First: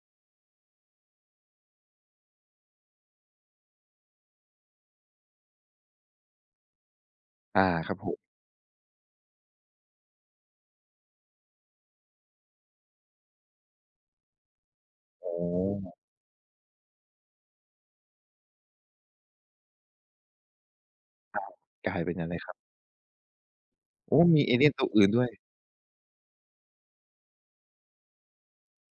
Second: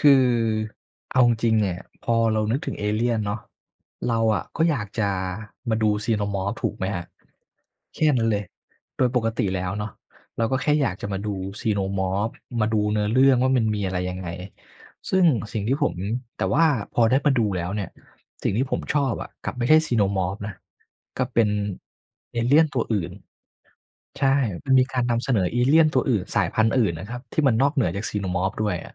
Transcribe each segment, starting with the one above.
คือเอาจริงเนี่ย พอเรานึกถึงเอเลียนเนาะ เราอะก็อยากจะมาดู Xenomorph ถูกไหมครับ? อา ครัแบคผ่ม นั้นเลย โดยปกติแล้วเนาะ เราก็แค่อยากจะมาดู Xenomorph มาดูเนื้อเรื่องว่ามันมีอะไรยังไง ซึ่โองสิ่งที่ผ้ ม แต่ว่าพอได้มาดูแล้วเนี่ย สิ่งที่ผมชอบอะกลับไม่ใช่ Xenomorph นะ ก็เคปร็ันบ กลายเป็นอะไเรอคเรลับ? ี่ยนตัวอื่น โอ้! ใช่ มีเอเลีมัยนนมตีัวกอาืร่นนด้ำเวสย นอเอเลี่ยนตัวอื่น สายพันธุ์อื่นนะครับ ที่มันนอกเหนือจาก Xenomorph ด้วยอะ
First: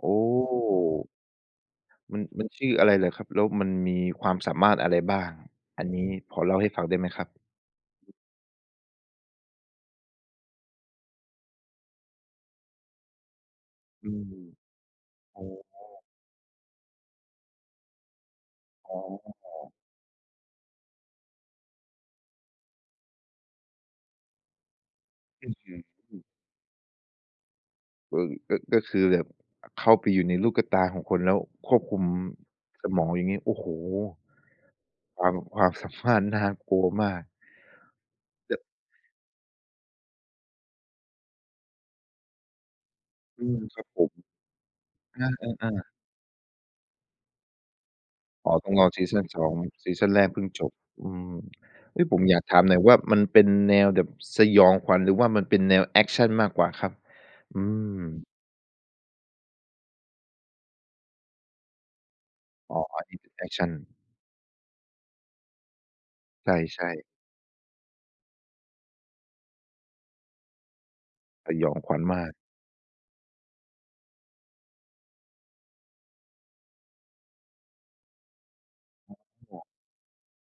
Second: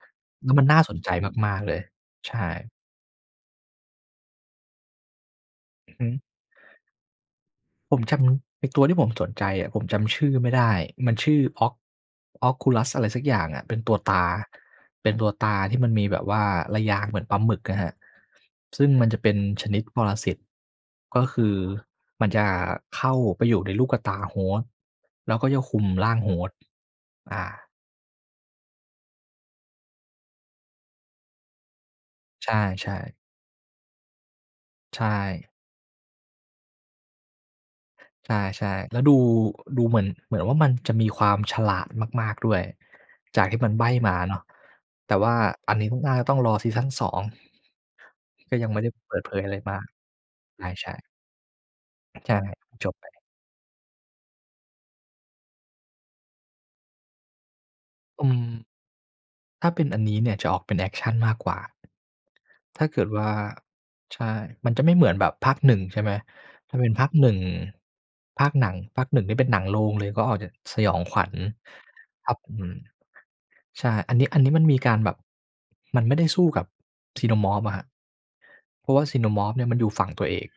โอ้! แล้วมันน่าสนใจมาก ๆ เลย มัน ใชมั่ นชื่ออะไรเหรอครับ? แล้วมันมีความสามารถอะไรบ้าง? อันอือนฮี้ึ ขอเล่าให้ฟังได้ไหมครับ? ผมจำ ไอ้ตัวที่ผมสนใจอะผมจำชื่อไม่ได้ มันชื่อ Oc Oculus อะไรสักอย่างอะ เป็นตัวอืตม า เป็นตัวโอ้ ตาที่มันมีแบบว่าระยางเหมือนปลาหมึกอะครับ ซึ่งอ๋มันจะเป็นชอ นิดปรสิต ก็คือมันจะเข้าไปอยู่ในลูกกะตา Host แล้วอก็ื้อจะฮคืุอ มร่อาืง ม Host อา เอ่อ ก็ ก็คือแบบ อ เข้าไปอยู่ในลูกกะตาของคน แล้วควบคุมใสช่ มอง ๆ อย่างงี้ โอ้โฮ ใชความ ่ ความสามารถน่ากลัวมาก ใชจะ ่ ๆ แล้วดู ดูเหมือน เหมือนว่ามันจะมีความฉลาดมาก ๆ ด้วย จอืากทม ี่มันคใรบับ้ผมม าเนาะ แต่เอว่าอ อันนี้ๆ ๆ ก็น่าจะต้องรอซีซั่น 2 อ๋กอ ็ยัต้งอไงม่รไดอ้ซีเปซิัดน เผสยออะง ไรมาก ซีซันแรกเพิ่งใจบ ช่ ๆ อืม เอ๊ย ผมใชอ่ ยากถามหน่อย จว่บาไป มันเป็นแนวแบบสยองขวัญ หรือว่ามันเป็นแนวแอกชันมากกว่าครับ? อือม ืม ถ้าเป็นอันนี้เนี่ยจะออกเป็นแอกชันมากกว่า อ๋ถอ ้าเกิดอิวน ่ด า แอกชัน ใช่ มันจะไม่เหมือนแบบภาค 1 ใช่ไหม ใชถ้าเป็่ นๆ ภาคหนึ่ง ภาคหนัง ภาค 1 ที่เป็นหนังโรงเลย ก็ออกจะสยองขวัญ สยองขวัญมาครัก บ อืม ใช่ อันนี้ อันนี้มันมีการแบบ มันไม่ได้สู้กับ Xenomorph อะครับ เพราะว่า ฮ อXenomorph ้เอ นี่ยมันอยู่ฝั่งตัวเอก